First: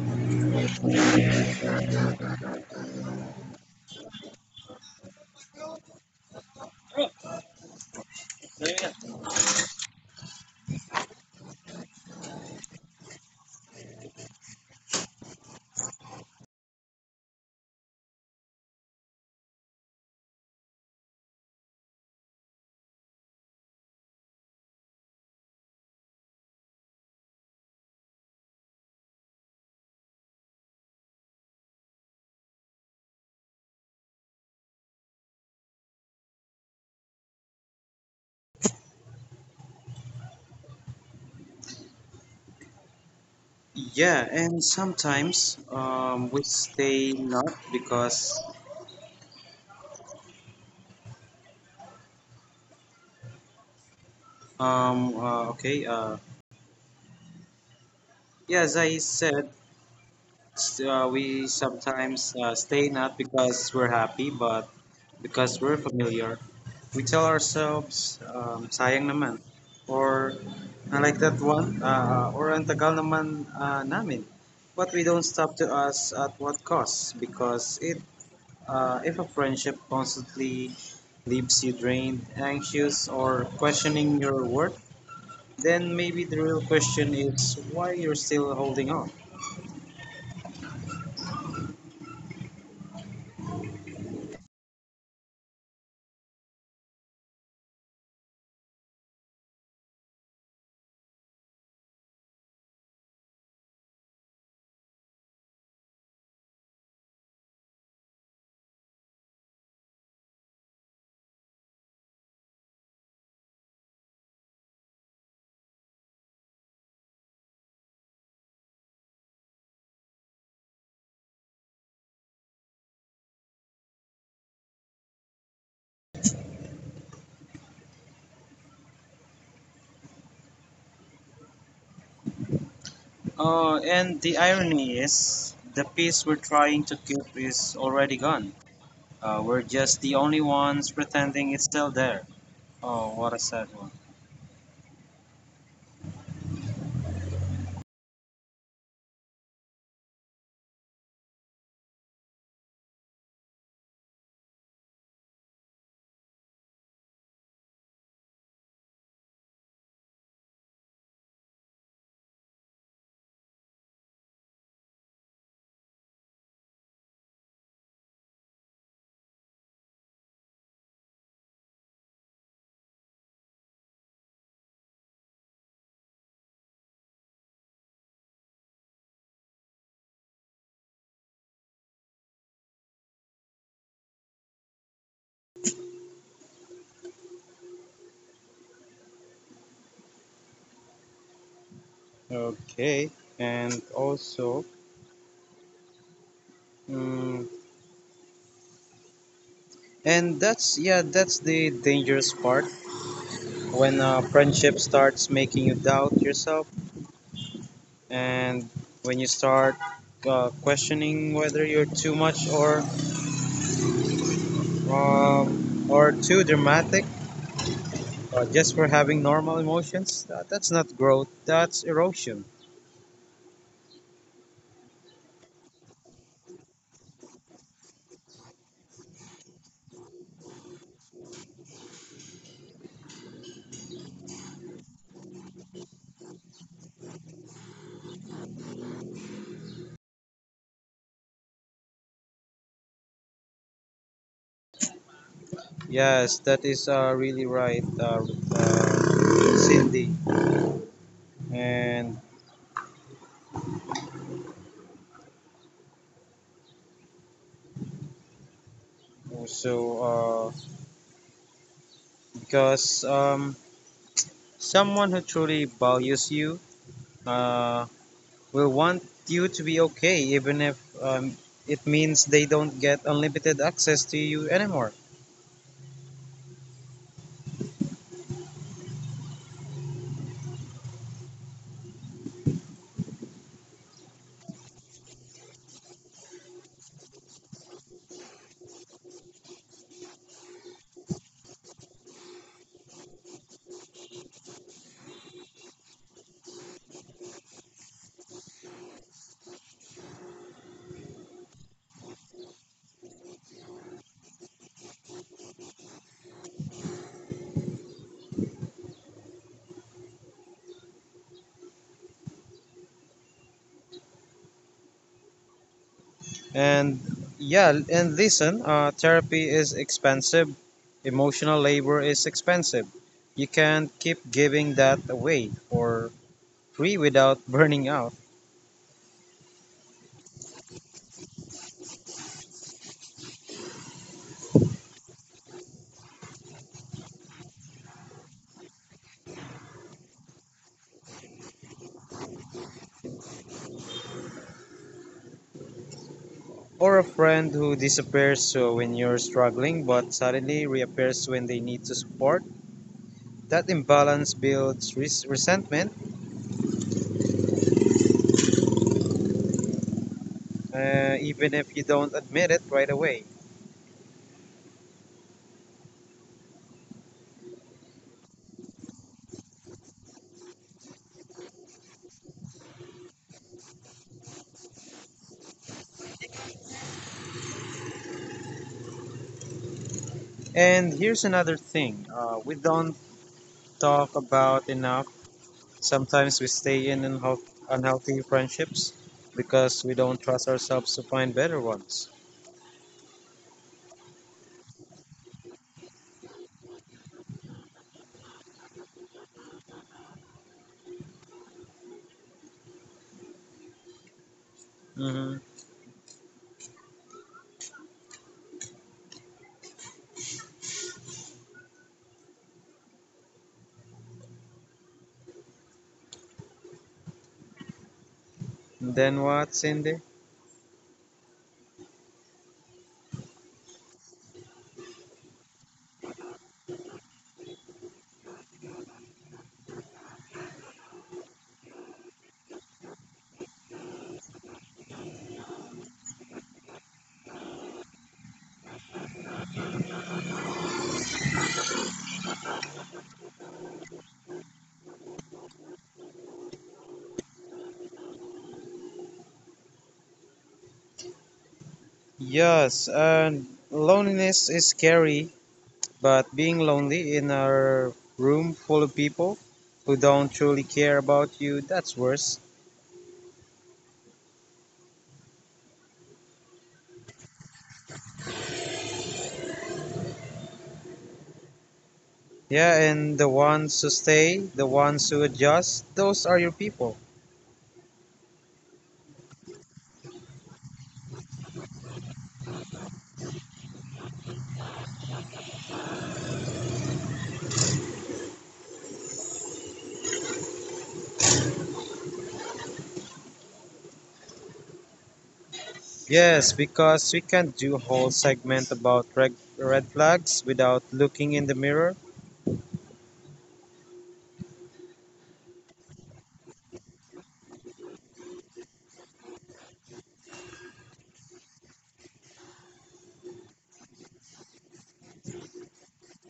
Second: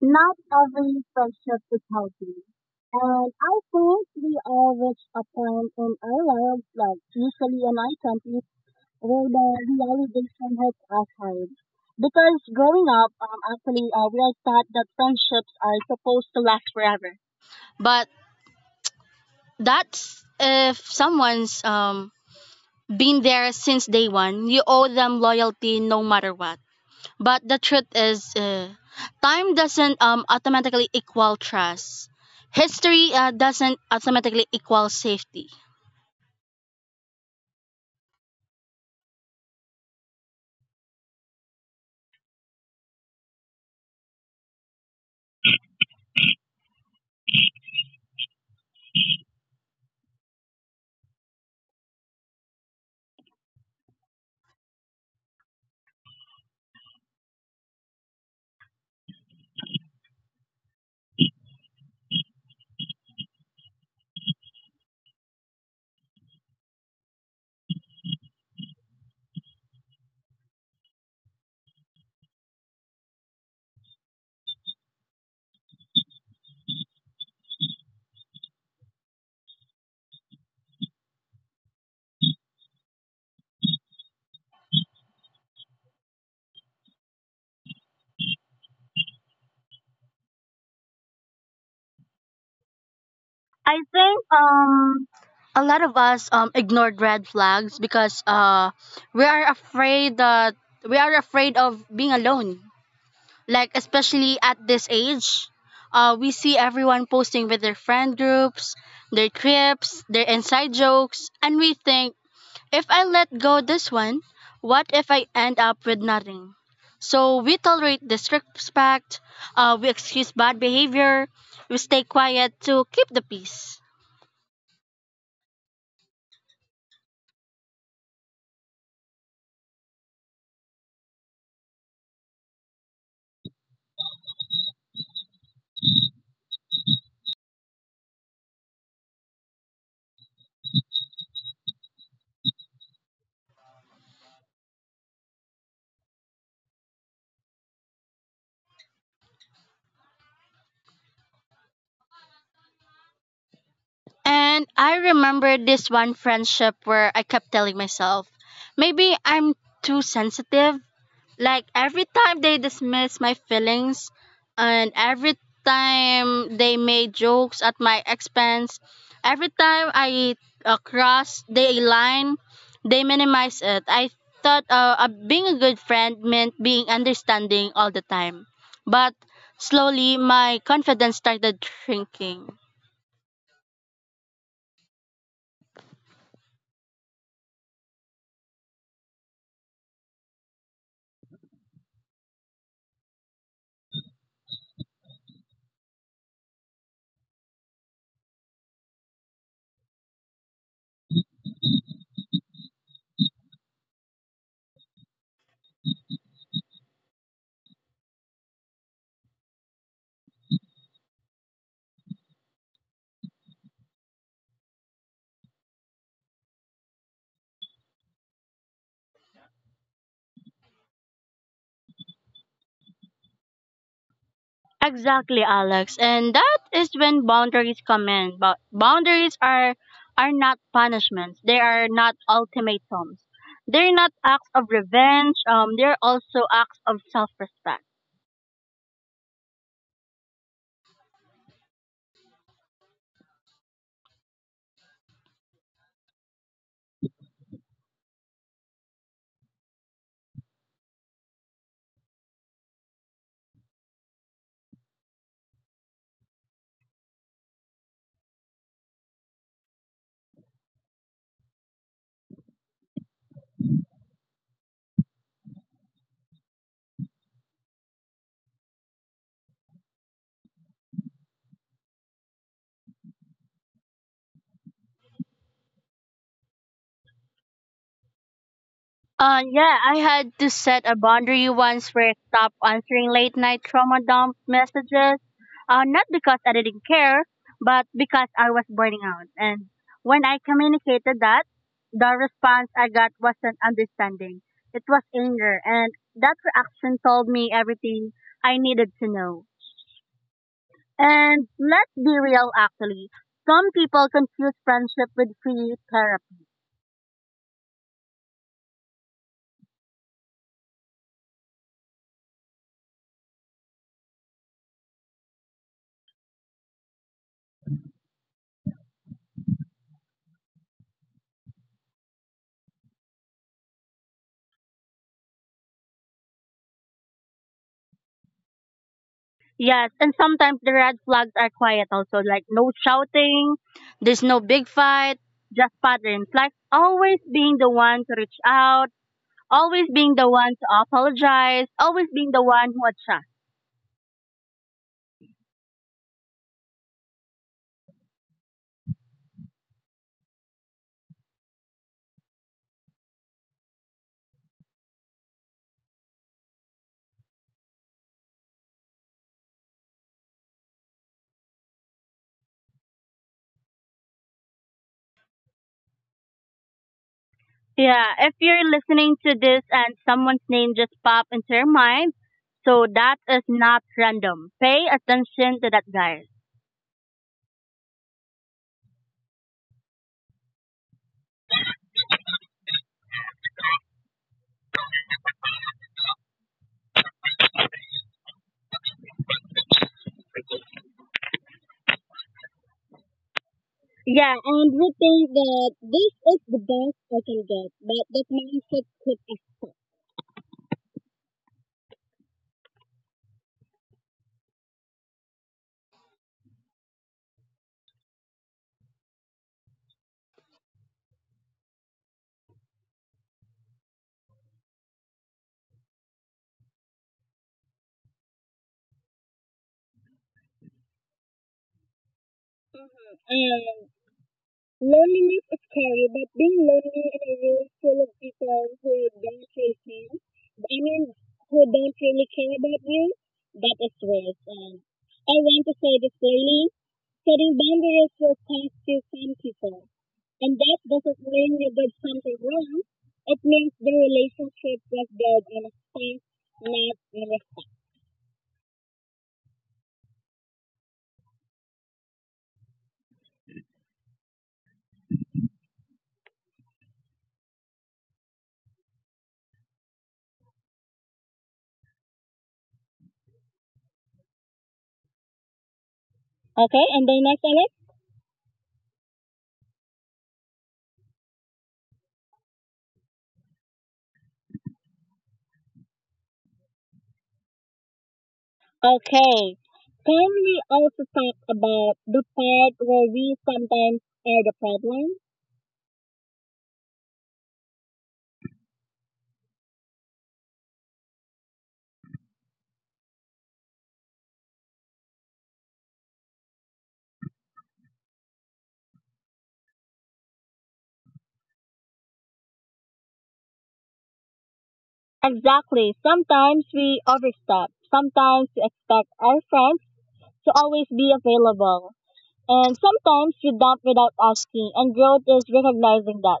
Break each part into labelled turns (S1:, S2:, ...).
S1: Not every friendship is healthy. And I think we all reach a point in our lives, like usually in our 20s, where the realization hits us hard. Because growing up, we are taught that friendships are supposed to last forever. But that's if someone's been there since day one. You owe them loyalty no matter what. But the truth is, time doesn't automatically equal trust. History doesn't automatically equal safety.
S2: Yeah, and sometimes we stay not because okay yeah as I said s- we sometimes stay not because we're happy but because we're familiar. We tell ourselves sayang naman or I like that one or ang tagal naman namin. But we don't stop to us at what cost because it if a friendship constantly leaves you drained, anxious, or questioning your worth, then maybe the real question is why you're still holding on.
S1: I think a lot of us ignored red flags because we are afraid that we are afraid of being alone. Like especially at this age, we see everyone posting with their friend groups, their trips, their inside jokes, and we think, if I let go this one, what if I end up with nothing? So we tolerate disrespect, we excuse bad behavior, we stay quiet to keep the peace.
S2: And the irony is, the peace we're trying to keep is already gone. We're just the only ones pretending it's still there. Oh, what a sad one.
S1: And I remember this one friendship where I kept telling myself, maybe I'm too sensitive. Like every time they dismiss my feelings, and every time they made jokes at my expense, every time I cross the line, they minimized it. I thought being a good friend meant being understanding all the time. But slowly my confidence started shrinking.
S2: Okay, and also, mm, and that's yeah, that's the dangerous part when a friendship starts making you doubt yourself and when you start questioning whether you're too much or too dramatic just for having normal emotions that's not growth, that's erosion.
S1: Exactly, Alex. And that is when boundaries come in. But boundaries are not punishments. They are not ultimatums. They're not acts of revenge. They're also acts of self-respect.
S2: Yes, that is really right, Cindy. And also, uh, because someone who truly values you, uh, we want you to be okay, even if um, it means they don't get unlimited access to you anymore.
S1: Yeah, I had to set a boundary once where I stopped answering late night trauma dump messages. Not because I didn't care, but because I was burning out. And when I communicated that, the response I got wasn't understanding. It was anger, and that reaction told me everything I needed to know. And let's be real, actually. Some people confuse friendship with free therapy.
S2: And yeah, and listen, therapy is expensive, emotional labor is expensive. You can't keep giving that away for free without burning out.
S1: Yes, and sometimes the red flags are quiet also, like no shouting, there's no big fight, just patterns, like always being the one to reach out, always being the one to apologize, always being the one who adjusts.
S2: Or a friend who disappears so when you're struggling but suddenly reappears when they need to support. That imbalance builds resentment, even if you don't admit it right away.
S1: Yeah, if you're listening to this and someone's name just pop into your mind, so that is not random. Pay attention to that, guys.
S2: And here's another thing we don't talk about enough. Sometimes we stay in unhealthy friendships because we don't trust ourselves to find better ones.
S1: Yeah, and we think that this is the best I can get, but that mindset could.
S2: Hmm. Then what, Cindy?
S1: Mhm. Loneliness is scary, but being lonely in a room full of people who don't really care, I mean, who don't really care about you, that is worse. I want to say this clearly. Setting boundaries will cost you some people. And that doesn't mean you did something wrong. It means the relationship was built on a space, not on a...
S2: Yes, and loneliness is scary, but being lonely in a room full of people who don't truly care about you, that's worse.
S1: Okay, and the next one.
S2: Yeah, and the ones who stay, the ones who adjust, those are your people.
S1: Okay. Can we also talk about the part where we sometimes are the problem?
S2: Yes, because we can't do whole segment about red flags without looking in the mirror.
S1: Exactly. Sometimes we overstep. Sometimes we expect our friends to always be available. And sometimes we dump without asking, and growth is recognizing that.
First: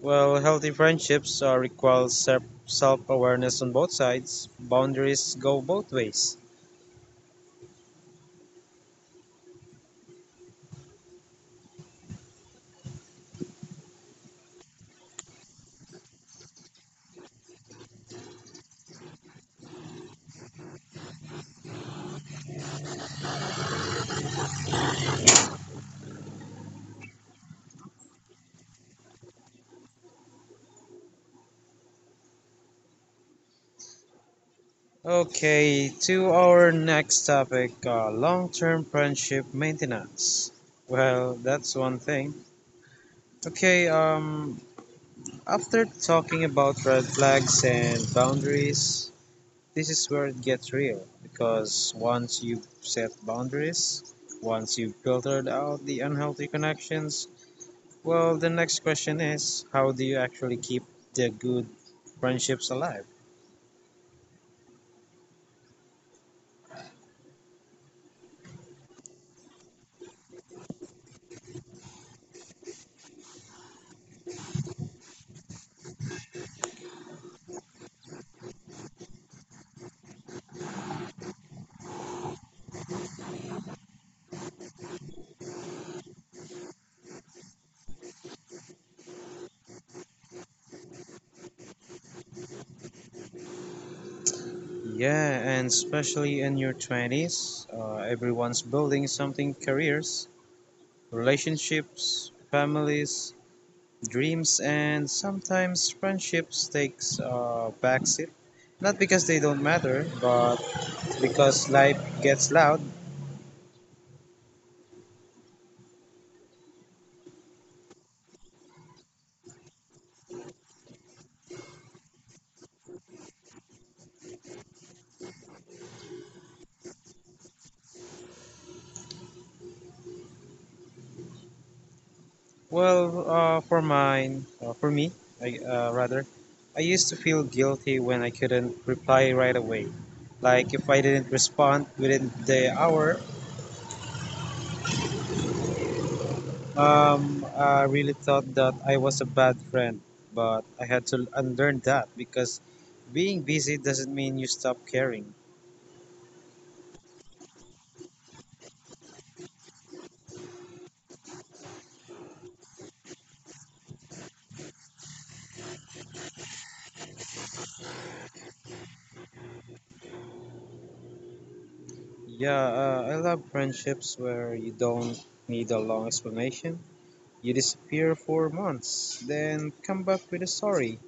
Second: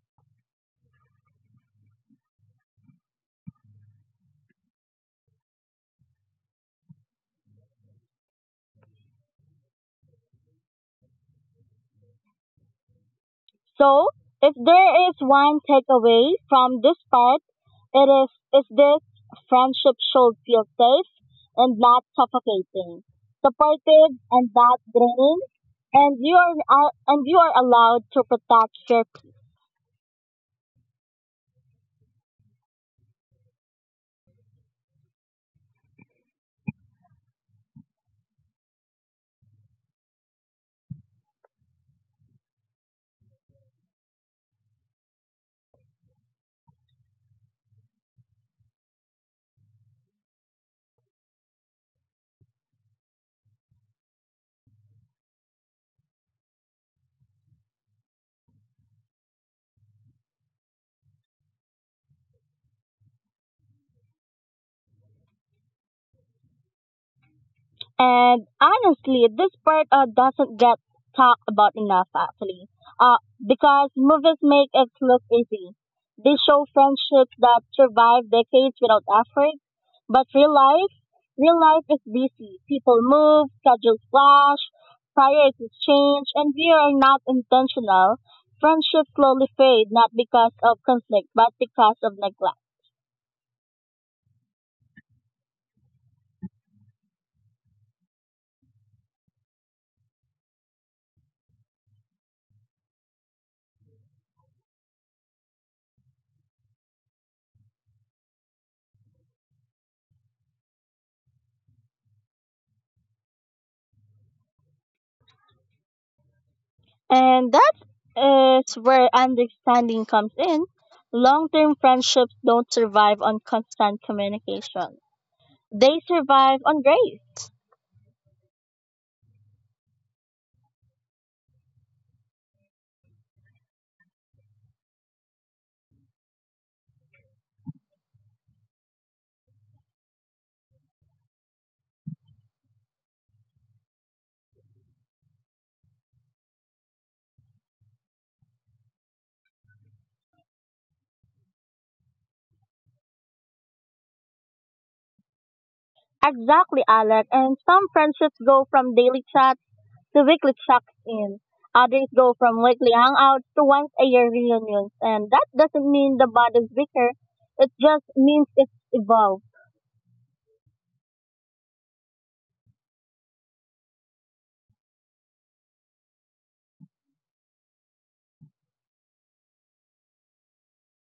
S2: Well, healthy friendships are require self awareness on both sides. Boundaries go both ways.
S1: So, if there is one takeaway from this part, it is this: friendship should feel safe and not suffocating, supportive and not draining, and you are allowed to protect your...
S2: Okay, to our next topic, long term friendship maintenance. Well, that's one thing. Okay, after talking about red flags and boundaries, this is where it gets real because once you've set boundaries, once you've filtered out the unhealthy connections, well, the next question is how do you actually keep the good friendships alive?
S1: And honestly, this part doesn't get talked about enough, actually, because movies make it look easy. They show friendships that survive decades without effort, but real life is busy. People move, schedules clash, priorities change, and we are not intentional. Friendships slowly fade, not because of conflict, but because of neglect.
S2: Yeah, and especially in your 20s, everyone's building something, careers, relationships, families, dreams, and sometimes friendships takes a backseat. Not because they don't matter, but because life gets loud.
S1: And that is where understanding comes in. Long term friendships don't survive on constant communication, they survive on grace.
S2: For me, I, uh, rather, I used to feel guilty when I couldn't reply right away. Like if I didn't respond within the hour, I really thought that I was a bad friend. But I had to unlearn that because being busy doesn't mean you stop caring.
S1: Exactly, Alec. And some friendships go from daily chats to weekly checks in. Others go from weekly hangouts to once a year reunions. And that doesn't mean the bond is weaker, it just means it's evolved.
S2: Yeah, I love friendships where you don't need a long explanation. You disappear for months, then come back with a story.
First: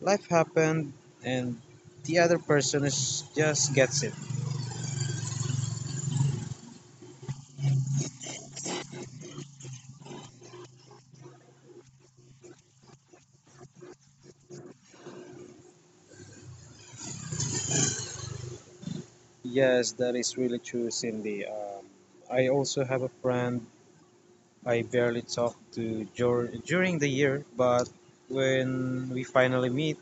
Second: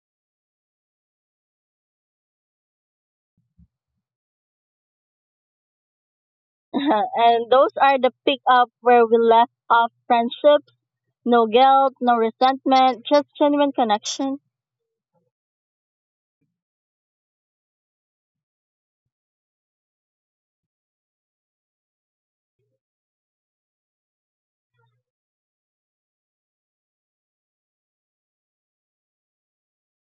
S2: Life happened and the other person is just gets it.
S1: And those are the pick up where we left off friendship. No guilt, no resentment, just genuine connection.
S2: Yes, that is really true, Cindy. I also have a friend I barely talk to during the year, but when we finally meet,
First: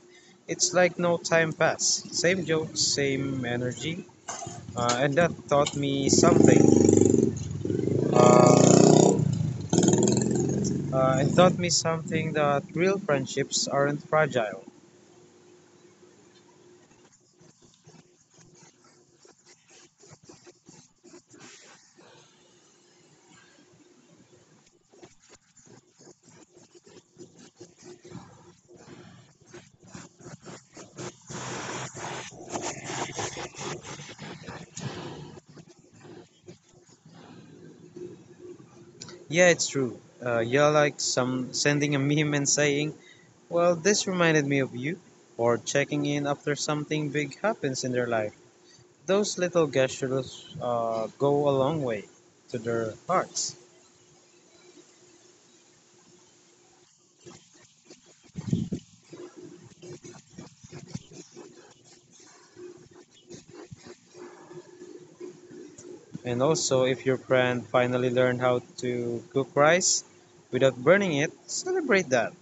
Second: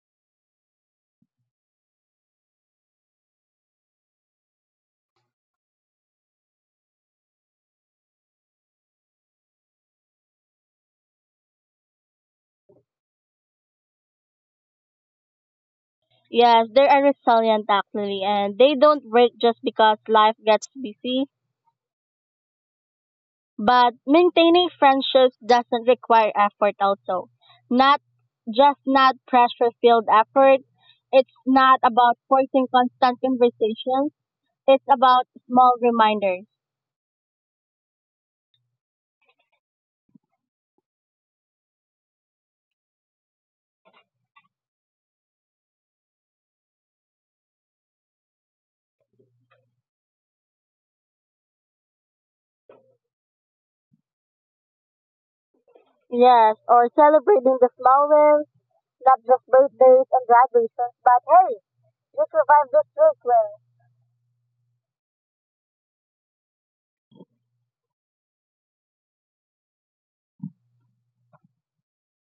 S2: it's like no time passed. Same jokes, same energy, and that taught me something. Uh, and taught me something that real friendships aren't fragile.
S1: Yes, they are resilient actually, and they don't break just because life gets busy. But maintaining friendships doesn't require effort also. Not Not pressure filled effort. It's not about forcing constant conversations. It's about small reminders.
S2: Yeah, it's true. Yeah, like some sending a meme and saying, well, this reminded me of you, or checking in after something big happens in their life. Those little gestures go a long way to their hearts.
S1: Yes, or celebrating the small wins, not just birthdays and graduations, but hey, you survived this week.
S2: And also, if your friend finally learned how to cook rice without burning it, celebrate that.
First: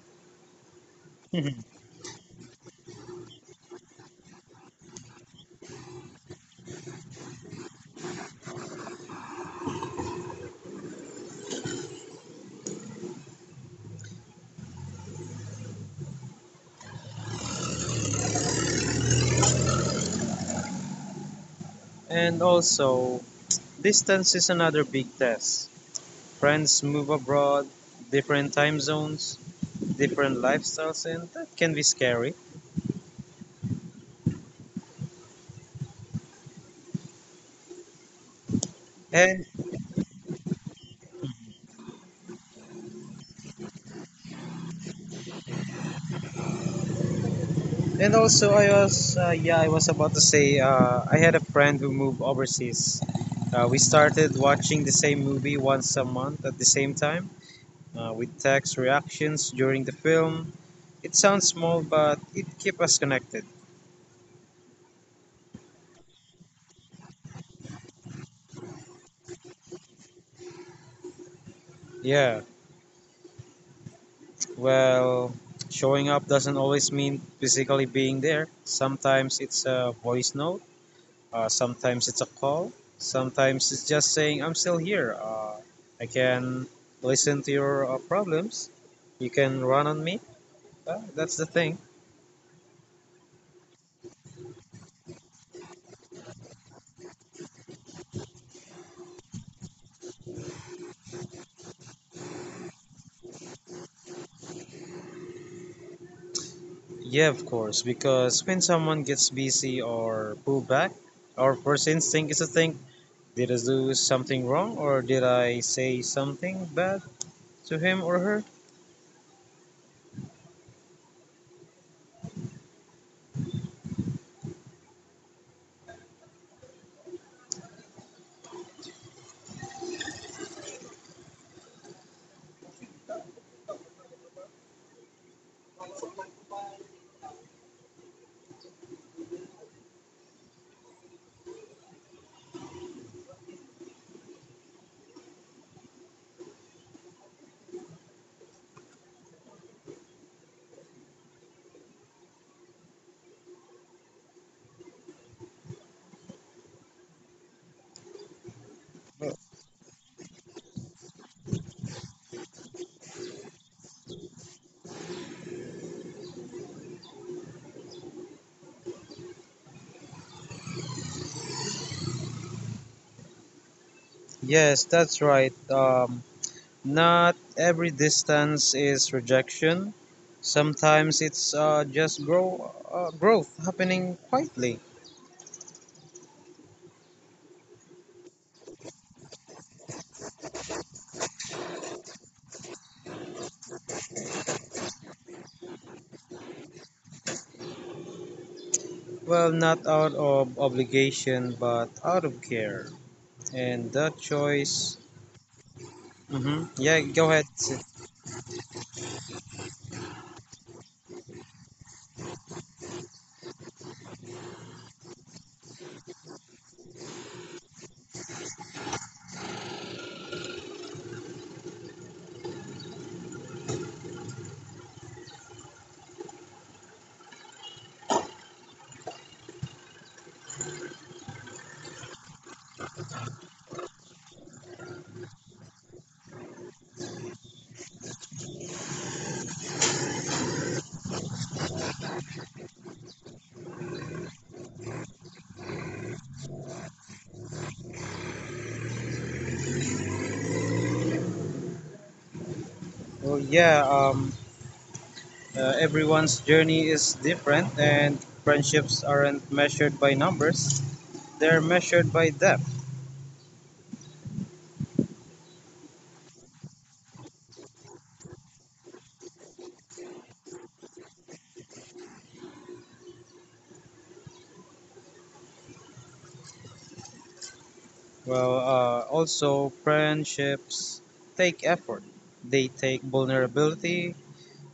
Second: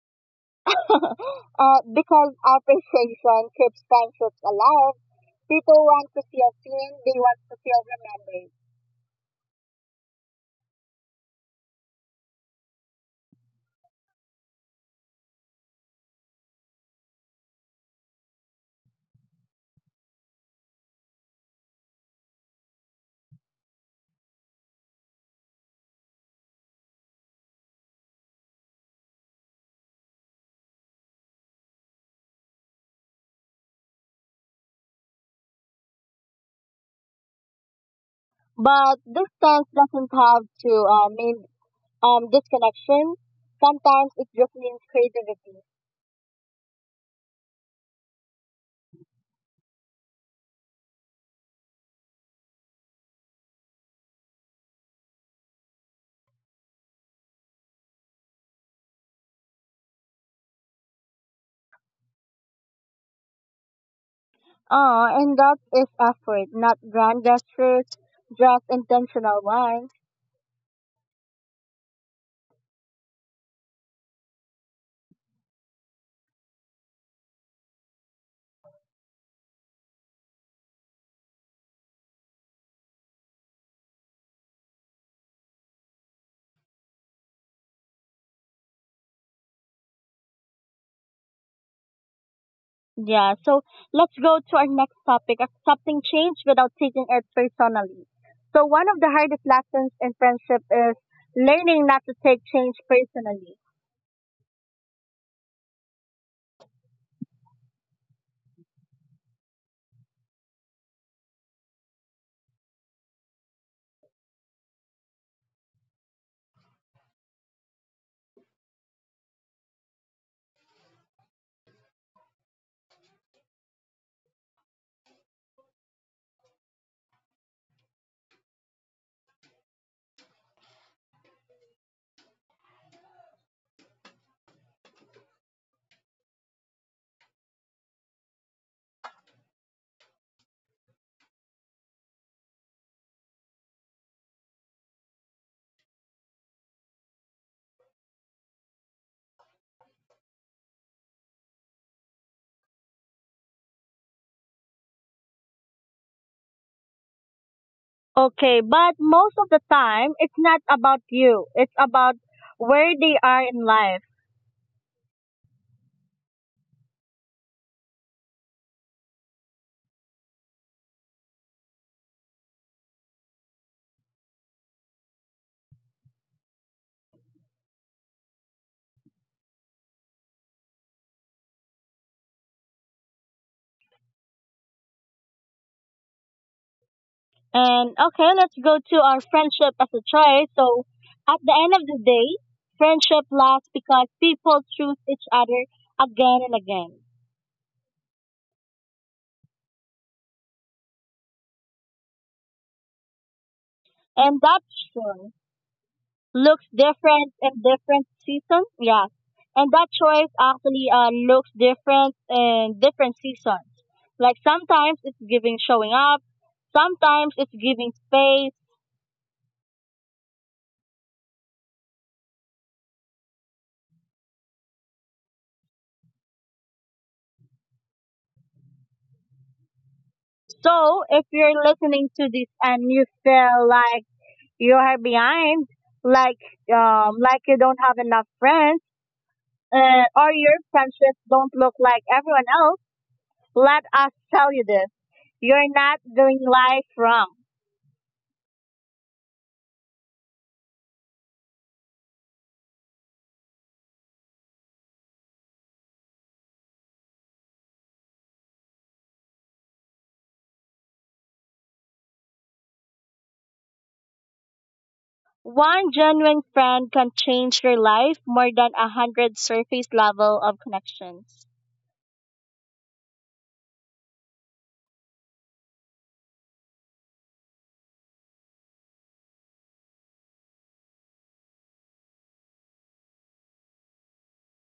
S1: Because appreciation keeps friendships alive. People want to feel seen, they want to feel remembered.
S2: And also, distance is another big test. Friends move abroad, different time zones, different lifestyles, and that can be scary.
S1: But
S2: And
S1: distance doesn't have to mean disconnection. Sometimes it just means creativity.
S2: And also, I was yeah, I was about to say, I had a friend who moved overseas. We started watching the same movie once a month at the same time with text reactions during the film. It sounds small, but it keeps us connected.
S1: And that is effort, not grand gestures, just intentional ones.
S2: Yeah, well, showing up doesn't always mean physically being there. Sometimes it's a voice note, sometimes it's a call, sometimes it's just saying, I'm still here. I can listen to your problems. You can run on me. That's the thing.
S1: Yeah, so let's go to our next topic: accepting change without taking it personally. So, one of the hardest lessons in friendship is learning not to take change personally.
S2: Yeah, of course, because when someone gets busy or pull back, our first instinct is to think, did I do something wrong or did I say something bad to him or her?
S1: Okay, but most of the time, it's not about you, it's about where they are in life.
S2: Yes, that's right. Not every distance is rejection. Sometimes it's just growth happening quietly.
S1: And okay, let's go to our friendship as a choice. So, at the end of the day, friendship lasts because people choose each other again and again.
S2: Well, not out of obligation, but out of care. And that
S1: And that's
S2: choice.
S1: true.
S2: Hmm.
S1: Looks
S2: Yeah, go
S1: different
S2: ahead,
S1: in
S2: Sid.
S1: different season. Yeah, and that choice actually looks different in different seasons. Like sometimes it's giving showing up, sometimes it's giving space. So if you're listening to this and you feel like you are behind, like like you don't have enough friends, or your friendships don't look like everyone else, let us tell you this: you're not doing life wrong.
S2: Well, yeah. Everyone's journey is different, and friendships aren't measured by numbers. They're measured by depth.
S1: One genuine friend can change your life more than a hundred surface level of connections.
S2: Well, also, friendships take effort. They take vulnerability,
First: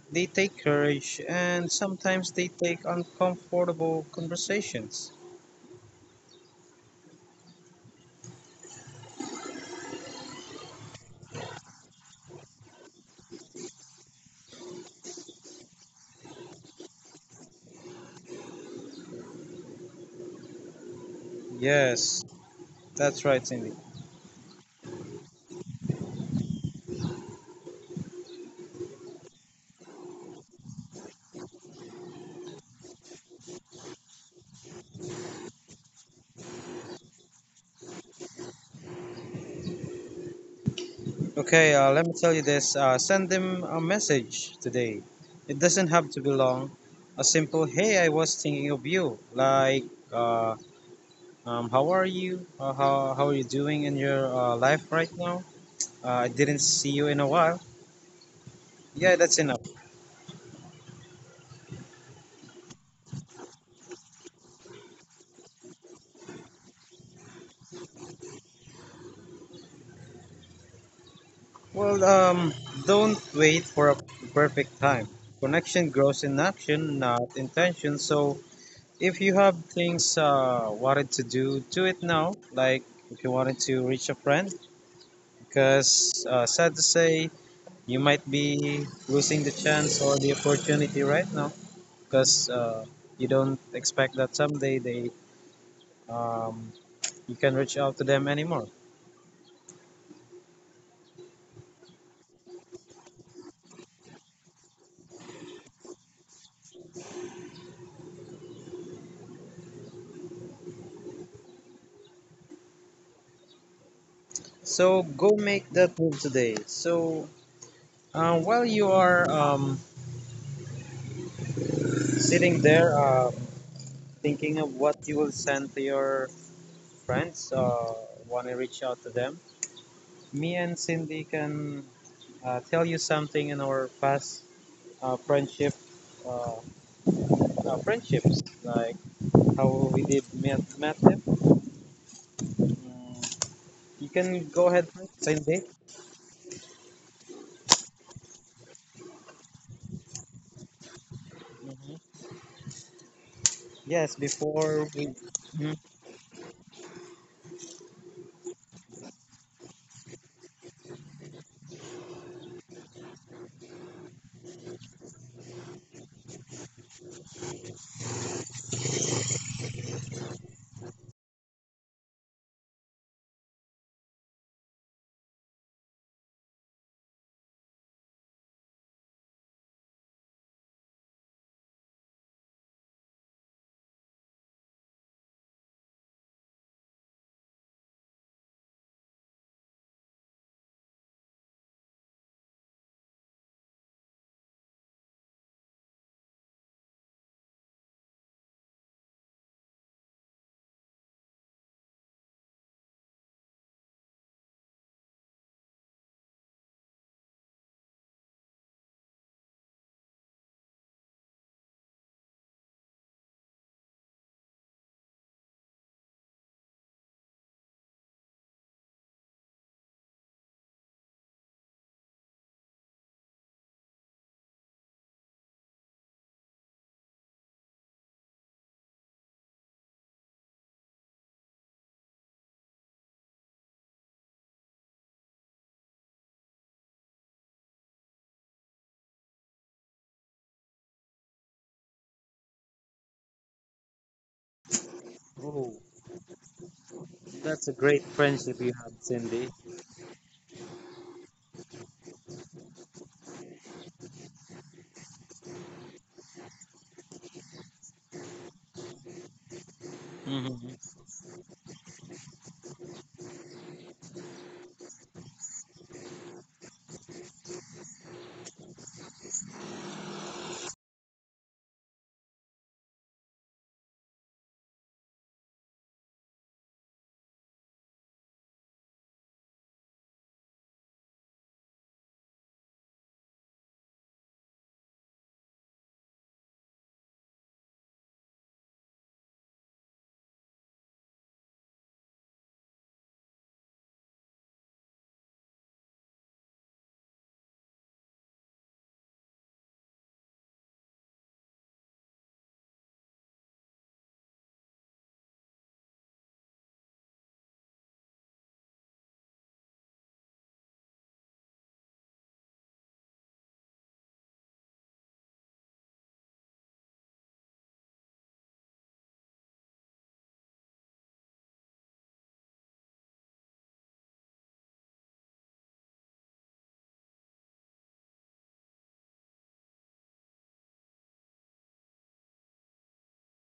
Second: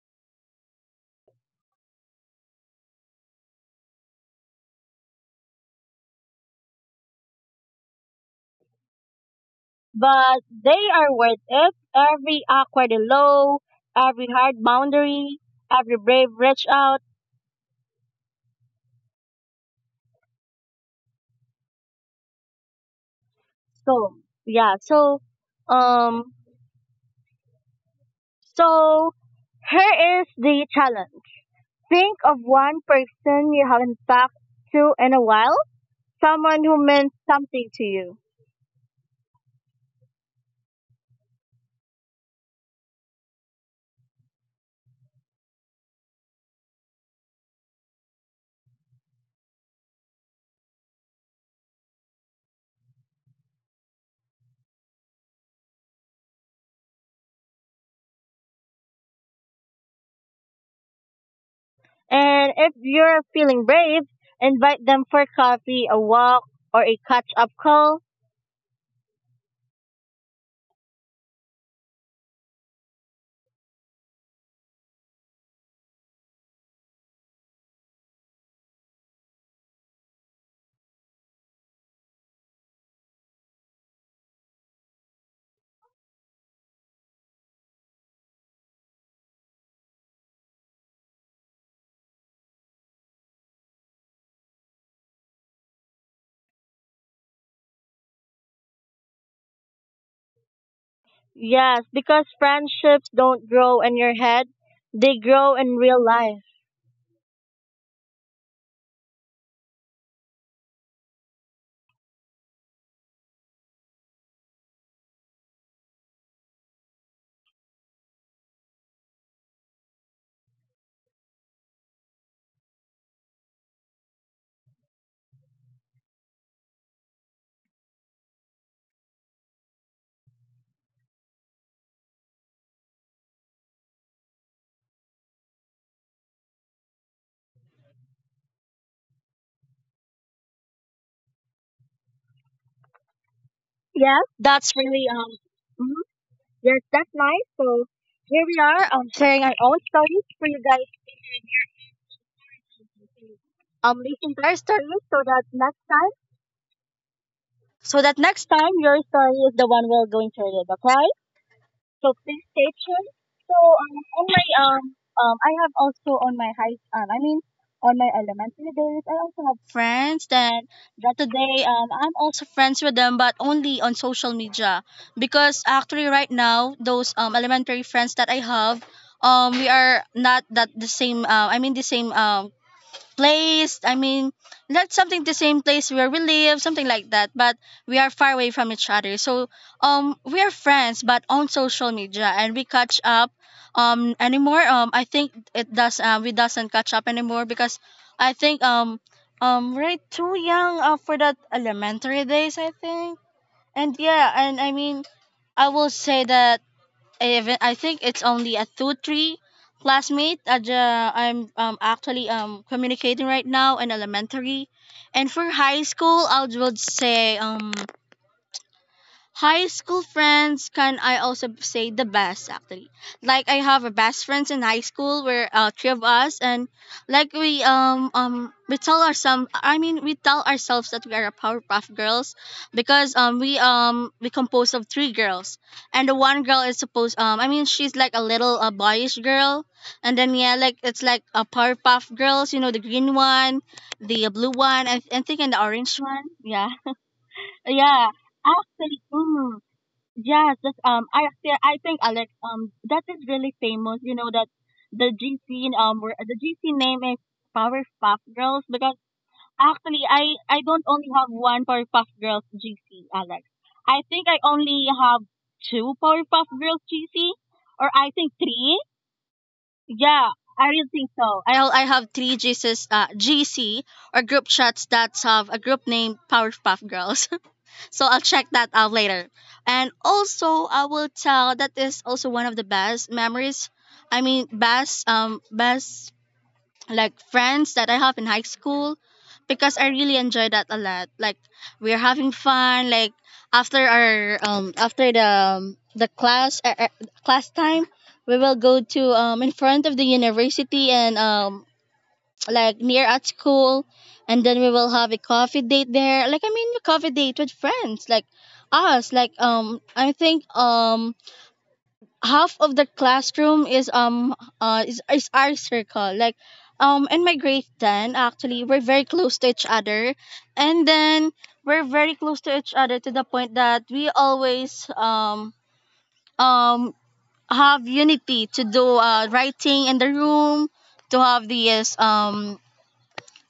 S2: they take courage, and sometimes they take uncomfortable conversations.
S1: But they are worth it. Every awkward hello, every hard boundary, every brave reach out.
S2: Yes, that's right, Cindy.
S1: So yeah, so um so here is the challenge. Think of one person you haven't talked to in a while, someone who meant something to you.
S2: Okay, let me tell you this, send them a message today. It doesn't have to be long. A simple, hey, I was thinking of you. Uh, how are you? How are you doing in your life right now? I didn't see you in a while. Yeah, that's enough.
S1: And if you're feeling brave, invite them for coffee, a walk, or a catch up call.
S2: Well, don't wait for a perfect time. Connection grows in action, not intention. So if you have things wanted to do, do it now. Like if you wanted to reach a friend, because sad to say, you might be losing the chance or the opportunity right now, because you don't expect that someday they um, you can reach out to them anymore.
S1: Yes, because friendships don't grow in your head, they grow in real life.
S2: So go make that move today. So while you are sitting there thinking of what you will send to your friends when I reach out to them. Me and Cindy can tell you something in our past uh, friendship, uh, friendships, like how we met them. Mm, you
S1: Yeah,
S2: can go
S1: that's
S2: ahead,
S1: really,
S2: Cindy.
S1: mhm. Yes, that's nice. So here we are, sharing our own stories for you guys
S2: Hmm.
S1: to
S2: Yes,
S1: listen to our
S2: before
S1: stories,
S2: we.
S1: so that
S2: Mhm.
S1: next time your story is the one we're going to read, okay? So please stay tuned. So on my I have also on my high I mean on my elementary days I also have friends that today I'm also friends with them, but only on social media, because actually right now those elementary friends that I have, we are not that the same, I mean the same place. I mean, not something the same place where we live, something like that. But we are far away from each other. So we are friends, but on social media, and we catch up anymore. I think it does. We doesn't catch up anymore because I think we're too young for that elementary days, I think. And yeah, and I mean, I will say that, even, I think it's only a 2 3 classmate that I'm actually communicating right now in elementary, and for high school I would say, high school friends, can I also say, the best actually. Like I have a best friends in high school where three of us, and like we tell ourselves that we are a Powerpuff Girls, because we compose of three girls, and the one girl is supposed, I mean she's like a little boyish girl, and then yeah, like it's like a Powerpuff Girls, you know, the green one, the blue one, I think, and the
S2: Oh,
S1: orange one, yeah.
S2: that's a great
S1: Yeah,
S2: friendship you have,
S1: actually.
S2: Cindy.
S1: Mm. Yes, that's I think, Alex, that is really famous. You know that the GC um were- the GC name is Powerpuff Girls because actually I don't
S2: Hmm.
S1: only have one Powerpuff Girls GC, Alex. I think I only have two Powerpuff Girls GC, or I think three. Yeah, I really think so. I have three GCs uh GC or group chats, that have a group named Powerpuff Girls. So I'll check that out later. And also, I will tell that is also one of the best memories. I mean, best like friends that I have in high school, because I really enjoy that a lot. Like we're having fun. Like after our after the class class time, we will go to in front of the university and like near at school, and then we will have a coffee date there. I mean, a coffee date with friends, like us. I think half of the classroom is our circle. In my grade 10, actually, we're very close to each other. And then we're very close to each other to the point that we always um have unity to do writing in the room, to have this um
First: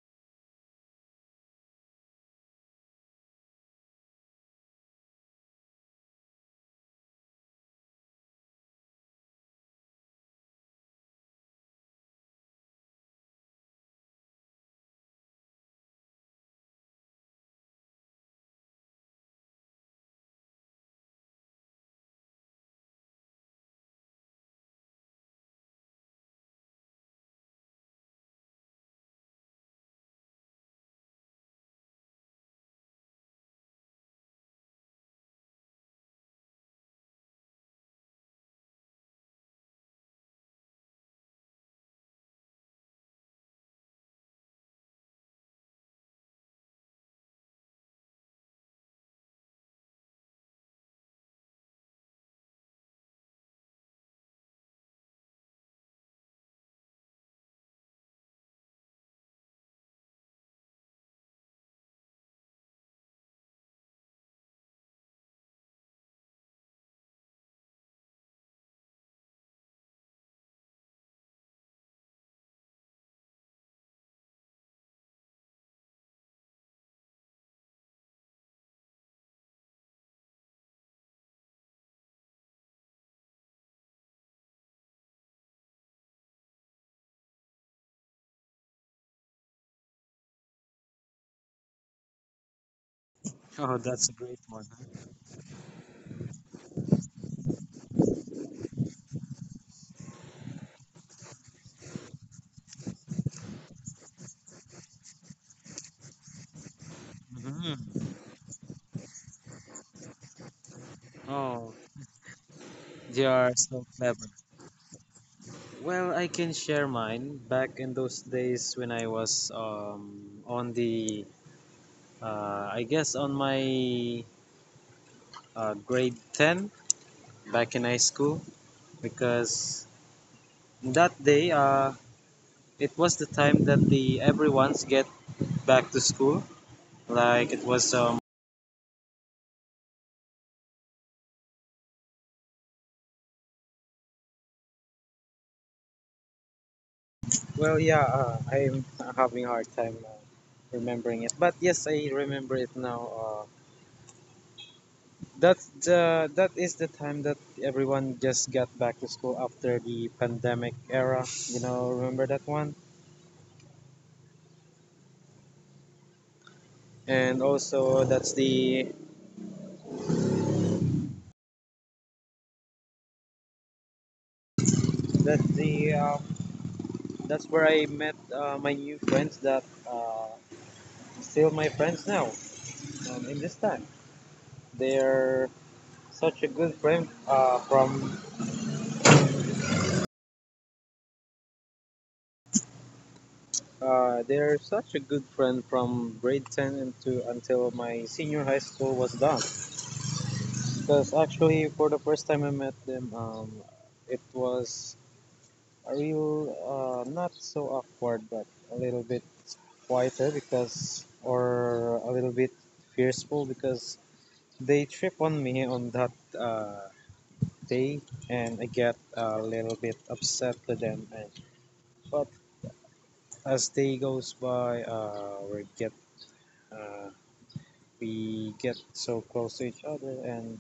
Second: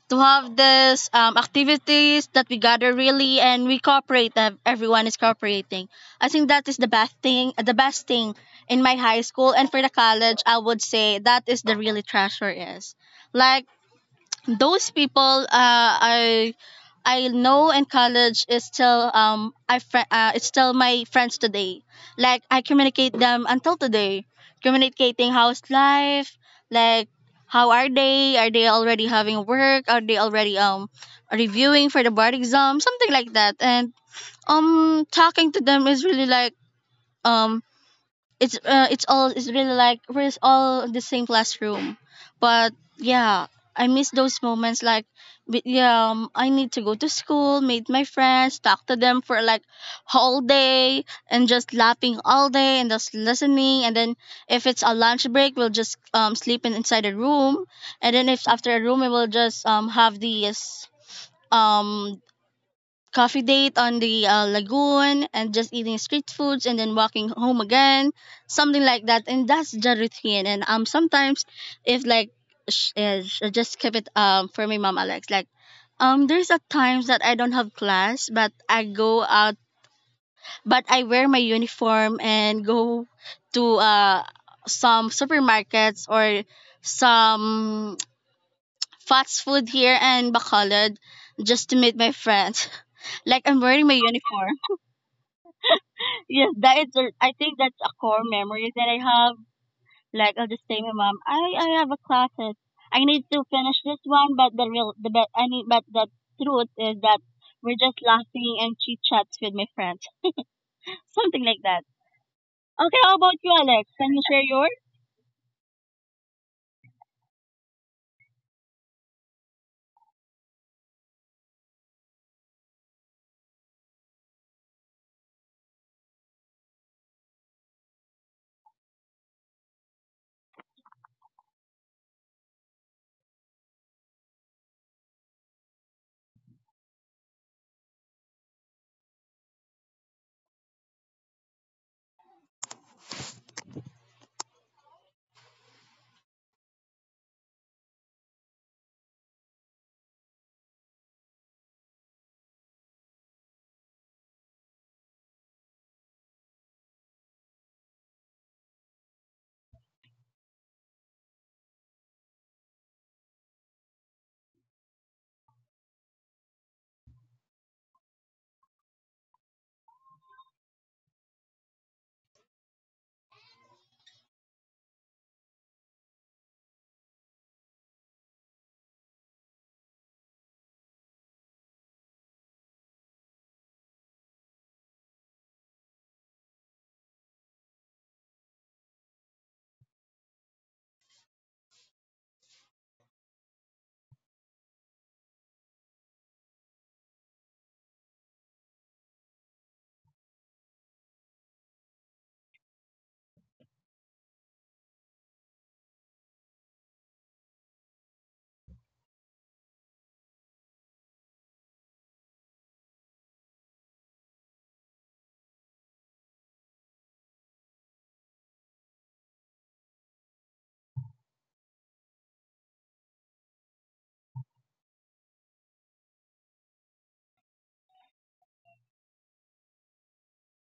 S1: to have this activities that we gather really and we cooperate, everyone is cooperating. I think that is the best thing, the best thing in my high school. And for the college, I would say that is the really treasure, is like those people. Uh, I I know in college is still, it's still my friends today. Like I communicate them until today, communicating how's life, like how are they? Are they already having work? Are they already reviewing for the board exam? Something like that. And talking to them is really like, um it's really like we're all in the same classroom, but yeah, I miss those moments. Like, but yeah, I need to go to school, meet my friends, talk to them for like whole day and just laughing all day and just listening. And then if it's a lunch break, we'll just sleep inside a room. And then if after a room, we will just have these um coffee date on the lagoon, and just eating street foods and then walking home again, something like that. And that's the routine. And sometimes, if like, I just keep it for my mom, Alex. Like there's a times that I don't have class, but I go out, but I wear my uniform and go to some supermarkets or some fast food here in Bacolod just to meet my friends. Like, I'm
S2: Oh,
S1: wearing my
S2: that's a great
S1: uniform.
S2: one, huh?
S1: Yes, that is. I think that's a core memory that I have. Like, I'll just say, my mom, I have a classes. I need to finish this one, but the real, the but I mean, but the truth is that we're
S2: Mhm.
S1: just laughing and chit chats with my friends, something like
S2: Oh,
S1: that. Okay, how
S2: they
S1: about you,
S2: are
S1: Alex?
S2: so
S1: Can you
S2: clever.
S1: share yours?
S2: Well, I can share mine. Back in those days when I was on the, on my grade 10 back in high school, because that day it was the time that the everyone's get back to school. Like it was, I'm having a hard time remembering it. But yes, I remember it now. That's the that is the time that everyone just got back to school after the pandemic era. You know, remember that one? And also that's the um, that's where I met my new friends that uh, still my friends now. In this time, they're such a good friend from they're such a good friend from grade 10 into until my senior high school was done. Because actually, for the first time I met them, it was a real, not so awkward, but a little bit quieter because, or a little bit fearful because they trip on me on that uh, day, and I get a little bit upset to them. And but as day goes by, uh, we get so close to each other, and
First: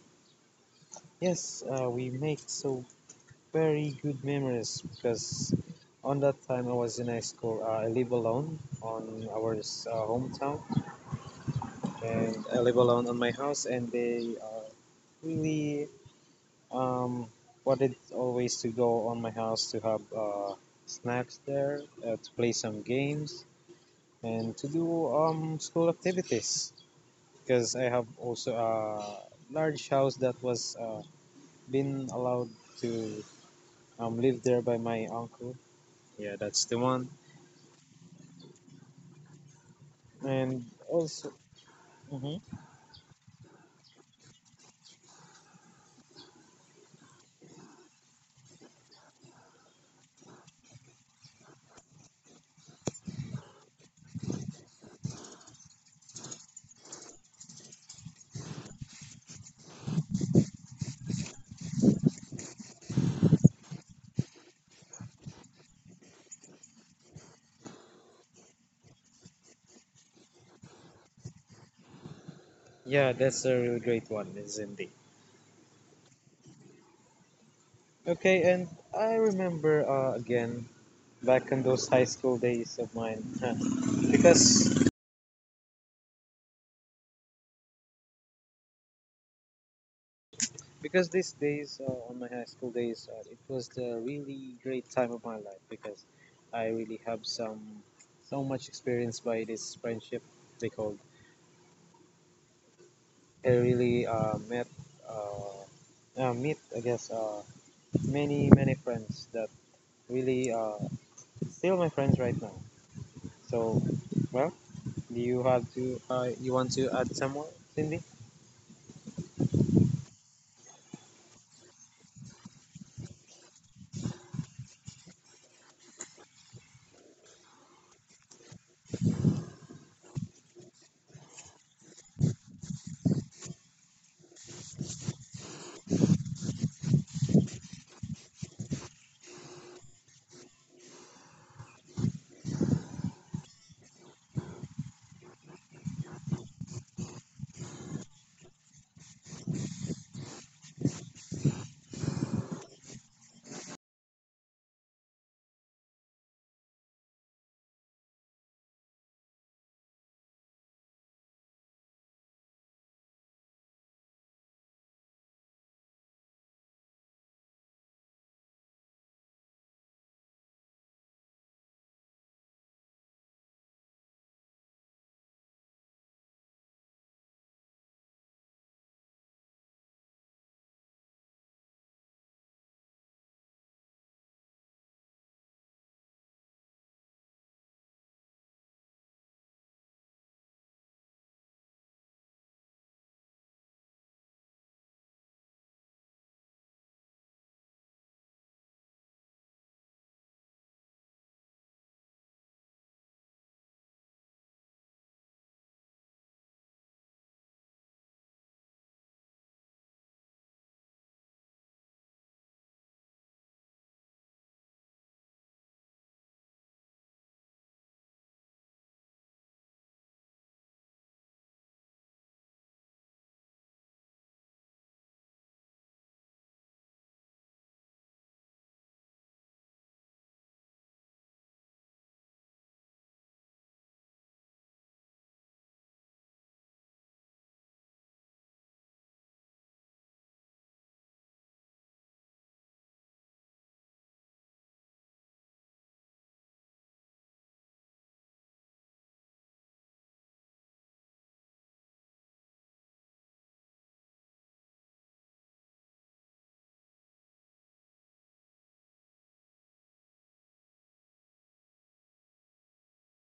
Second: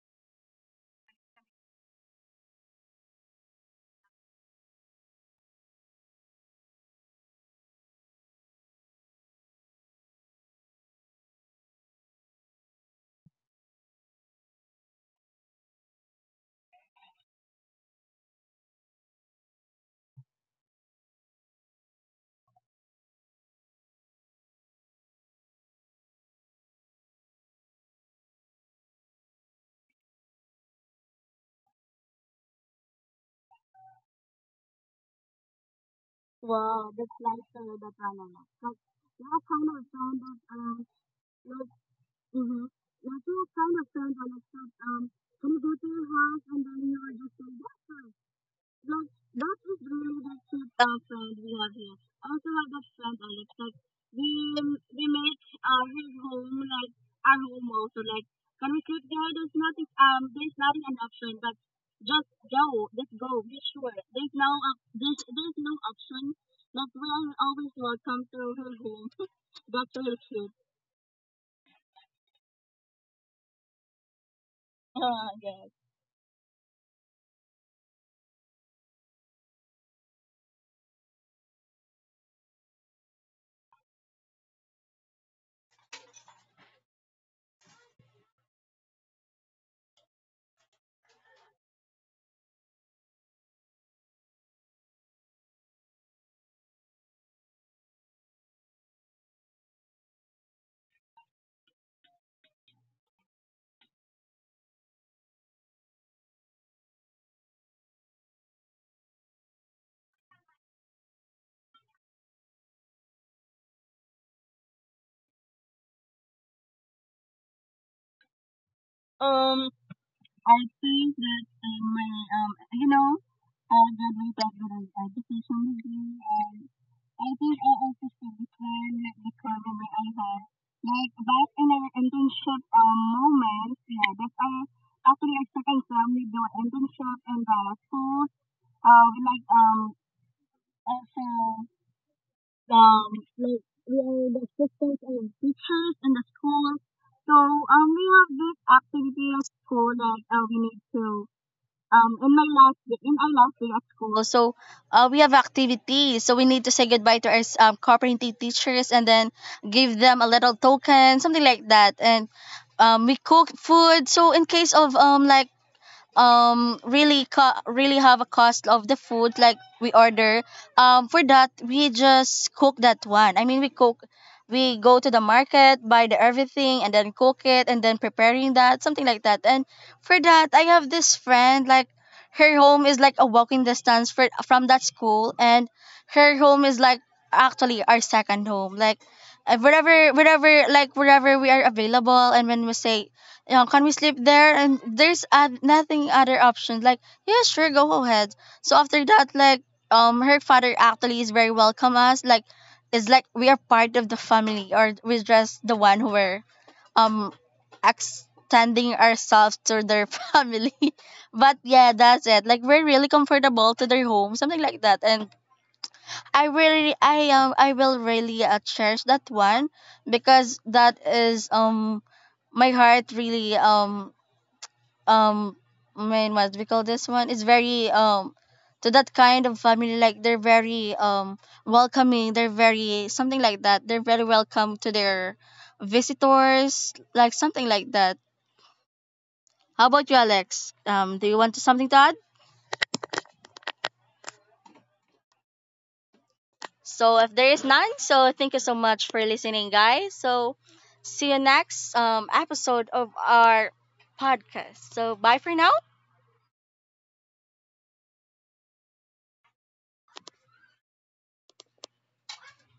S2: yes, we make so very good memories because on that time I was in high school. I live alone on our hometown, and I live alone on my house. And they really um, wanted always to go on my house to have snacks there, to play some games, and to do school activities. Because I have also a large house that was been allowed to live there by my uncle. Yeah, that's the
S1: Wow,
S2: one.
S1: that's nice to know that one, Alex. But you're a kind of friend that
S2: And also,
S1: like,
S2: hmm,
S1: mm-hmm. You're a kind of friend, Alex, that can you go to your house and then you're just like, yes, sir. That that was really the cute friend we have here. I also have that friend Alex. Like we we make his home like our home also. Like when we click there, there's nothing. There's nothing an option, but just go, just go. Be sure. There's no option. But we are always welcome to her home. That's really cute.
S2: yeah, that's a really great one, is indeed.
S1: Yes.
S2: Okay, and I remember, again, back in those high school days of mine because because these days on my high school days it was the really great time of my life because I really have some so much experience by this friendship they called. I really met uh, meet I guess many many friends that really still my friends right now. So, well, do you have to, you want to add some more, Cindy?
S1: Um, I think that you know, I graduated with an education degree. And I think I also feel the current, like the problem where I had like back in our internship moment, yeah, that I actually I second term we do internship and the school. We like also um like we are the assistants of teachers in the school. So we have this activity at school that we need to in my last day, in our last day at school. So we have activities, so we need to say goodbye to our cooperating teachers, and then give them a little token, something like that. And we cook food, so in case of really really have a cost of the food, like we order for that, we just cook that one. I mean, we cook, we go to the market, buy the everything and then cook it and then preparing that, something like that. And for that, I have this friend, like, her home is like a walking distance from that school. And her home is like actually our second home. Like wherever, like wherever we are available, and when we say, you know, can we sleep there? And there's nothing other option. Like, yeah, sure, go ahead. So after that, like, her father actually is very welcome us. Like, it's like we are part of the family, or we're just the one who were um extending ourselves to their family. But yeah, that's it. Like, we're really comfortable to their home, something like that. And I will really cherish that one, because that is my heart really um main, what we call this one is very to that kind of family. Like, they're very welcoming, they're very something like that, they're very welcome to their visitors, like something like that. How about you, Alex? Do you want to something to add? So if there is none, so thank you so much for listening, guys. So see you next episode of our podcast. So bye for now.